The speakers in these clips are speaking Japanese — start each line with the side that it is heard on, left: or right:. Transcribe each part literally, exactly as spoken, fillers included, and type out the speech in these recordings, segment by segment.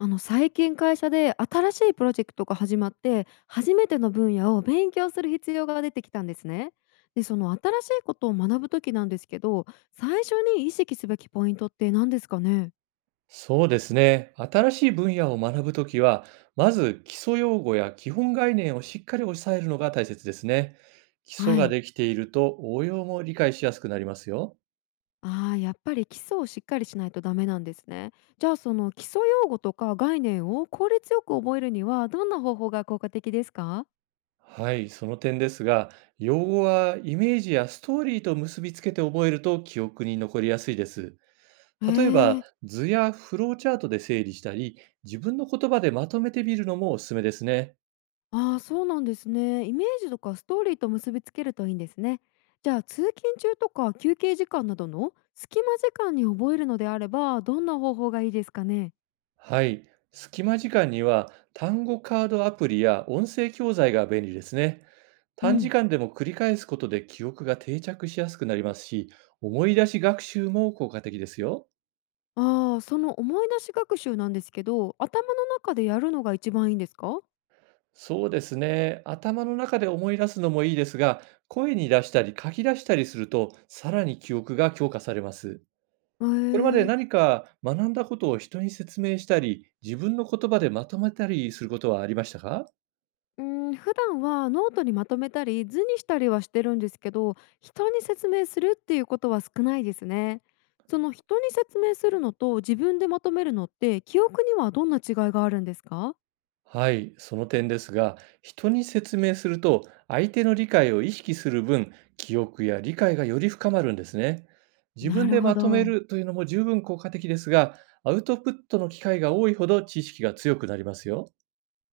left: あの最近会社で新しいプロジェクトが始まって、初めての分野を勉強する必要が出てきたんですね。でその新しいことを学ぶ時なんですけど、最初に意識すべきポイントって何ですかね？
right: そうですね。新しい分野を学ぶときは、まず基礎用語や基本概念をしっかり押さえるのが大切ですね。基礎
left: は
right: が
left: い。
right: できていると応用も理解しやすくなりますよ。
left: あー、やっぱり基礎をしっかりしないとダメなんですね。じゃあ、その基礎用語とか概念を効率よく覚えるにはどんな方法が効果的ですか？
right: はい、その点ですが、用語はイメージやストーリーと結びつけて覚えると記憶に残りやすいです。
left: へ
right: 例えば、
left: え。
right: 図やフローチャートで整理したり、自分の言葉でまとめてみるのもおすすめですね。
left: ああ、そうなんですね。イメージとかストーリーと結びつけるといいんですね。じゃあ、通勤中とか休憩時間などの隙間時間に覚えるのであれば、どんな方法がいいですかね？
right: はい。隙間時間には単語カードアプリや音声教材が便利ですね。
left: う
right: 短時
left: ん。
right: 間でも繰り返すことで記憶が定着しやすくなりますし、思い出し学習も効果的ですよ。
left: ああー、その思い出し学習なんですけど、頭の中でやるのが一番いいんですか？
right: そうですね。頭の中で思い出すのもいいですが、声に出したり書き出したりすると、さらに記憶が強化されます。
left: へ
right: これまで
left: え。
right: 何か学んだことを人に説明したり、自分の言葉でまとめたりすることはありましたか。
left: うん、普段はノートにまとめたり図にしたりはしてるんですけど、人に説明するっていうことは少ないですね。その、人に説明するのと自分でまとめるのって、記憶にはどんな違いがあるんですか？
right: はい、その点ですが、人に説明すると相手の理解を意識する分、記憶や理解がより深まるんですね。自
left: な
right: 分
left: る
right: で
left: ほ
right: まとめ
left: ど。
right: るというのも十分効果的ですが、アウトプットの機会が多いほど知識が強くなりますよ。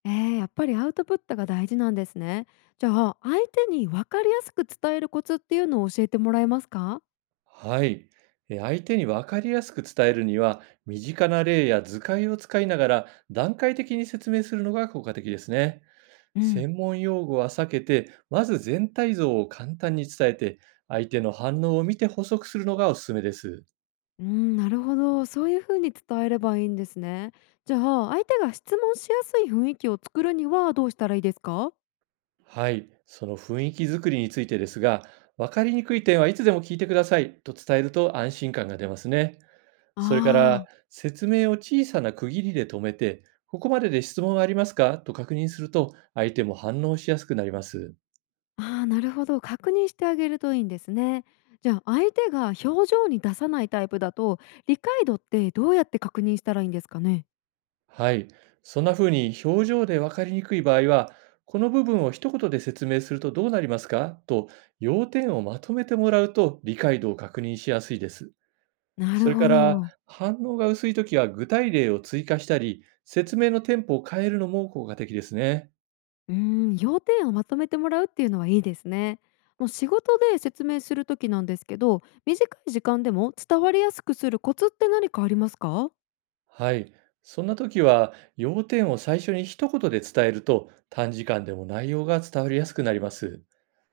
left: えー、やっぱりアウトプットが大事なんですね。じゃあ、相手に分かりやすく伝えるコツっていうのを教えてもらえますか？
right: はい。えー相手に分かりやすく伝えるには、身近な例や図解を使いながら段階的に説明するのが効果的ですね。
left: うん、
right: 専門用語は避けて、まず全体像を簡単に伝えて、相手の反応を見て補足するのがおすすめです。
left: うん、なるほど。そういうふうに伝えればいいんですね。じゃあ、相手が質問しやすい雰囲気を作るにはどうしたらいいですか？
right: はい、その雰囲気づくりについてですが、分かりにくい点はいつでも聞いてくださいと伝えると安心感が出ますね。
left: あ
right: それから、
left: あ、
right: 説明を小さな区切りで止めて、ここまでで質問はありますかと確認すると、相手も反応しやすくなります。
left: ああ、なるほど、確認してあげるといいんですね。じゃあ、相手が表情に出さないタイプだと、理解度ってどうやって確認したらいいんですかね？
right: はい。そんな風に表情で分かりにくい場合は、この部分を一言で説明するとどうなりますかと、要点をまとめてもらうと理解度を確認しやすいです。
left: な
right: そ
left: る
right: れ
left: ほ
right: から、
left: ど。
right: 反応が薄いときは具体例を追加したり、説明のテンポを変えるのも効果的ですね。
left: うーん、要点をまとめてもらうっていうのはいいですね。もう、仕事で説明するときなんですけど、短い時間でも伝わりやすくするコツって何かありますか？
right: はい。そんな時は、要点を最初に一言で伝えると、短時間でも内容が伝わりやすくなります。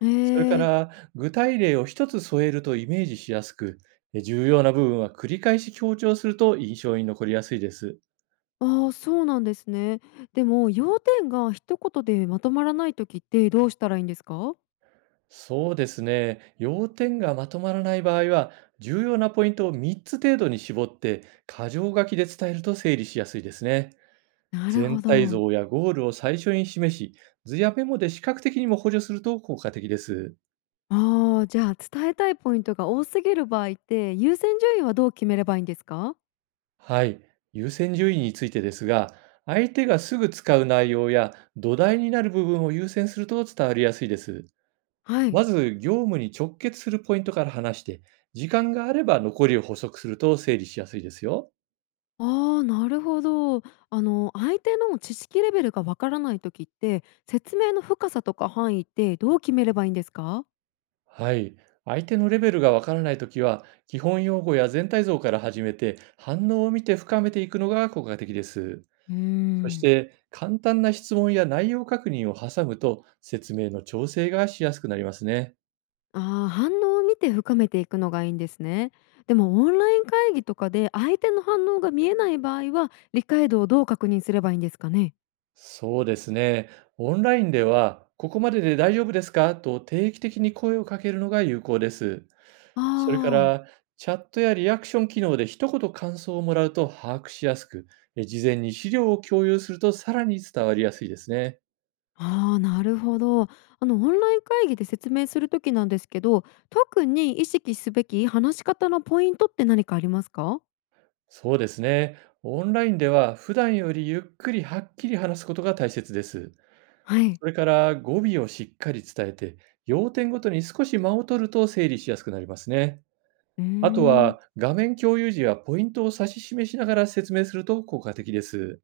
left: え
right: それか
left: え、
right: ら、具体例を一つ添えるとイメージしやすく、え重要な部分は繰り返し強調すると印象に残りやすいです。
left: ああ、そうなんですね。でも、要点が一言でまとまらないときってどうしたらいいんですか？
right: そうですね。要点がまとまらない場合は、重要なポイントをみっつ程度に絞って、箇条書きで伝えると整理しやすいですね。
left: なるほ
right: 全体
left: ど。
right: 像やゴールを最初に示し、図やメモで視覚的にも補助すると効果的です。
left: ああ、じゃあ、伝えたいポイントが多すぎる場合って、優先順位はどう決めればいいんですか？
right: はい、優先順位についてですが、相手がすぐ使う内容や土台になる部分を優先すると伝わりやすいです。
left: はい。
right: まず、業務に直結するポイントから話して、時間があれば残りを補足すると整理しやすいですよ。
left: ああ、なるほど。あの、相手の知識レベルがわからない時って、説明の深さとか範囲ってどう決めればいいんですか？
right: はい、相手のレベルがわからないときは、基本用語や全体像から始めて、反応を見て深めていくのが効果的です。
left: うー
right: そし
left: ん。
right: て、簡単な質問や内容確認を挟むと、説明の調整がしやすくなりますね。
left: ああ、反応を見て深めていくのがいいんですね。でも、オンライン会議とかで相手の反応が見えない場合は、理解度をどう確認すればいいんですかね？
right: そうですね。オンラインでは、ここまでで大丈夫ですかと定期的に声をかけるのが有効です。
left: あ
right: それか
left: あ。
right: ら、チャットやリアクション機能で一言感想をもらうと把握しやすく、え事前に資料を共有するとさらに伝わりやすいですね。
left: ああ、なるほど。あの、オンライン会議で説明するときなんですけど、特に意識すべき話し方のポイントって何かありますか？
right: そうですね。オンラインでは普段よりゆっくりはっきり話すことが大切です。
left: はい。
right: それから語尾をしっかり伝えて、要点ごとに少し間を取ると整理しやすくなりますね。
left: うー
right: あと
left: ん。
right: は、画面共有時はポイントを指し示しながら説明すると効果的です。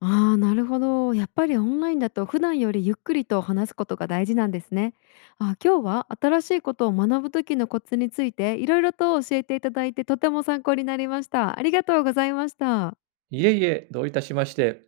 left: ああ、なるほど。やっぱりオンラインだと普段よりゆっくりと話すことが大事なんですね。あ、今日は新しいことを学ぶ時のコツについていろいろと教えていただいて、とても参考になりました。ありがとうございました。
right: いえいえ、どういたしまして。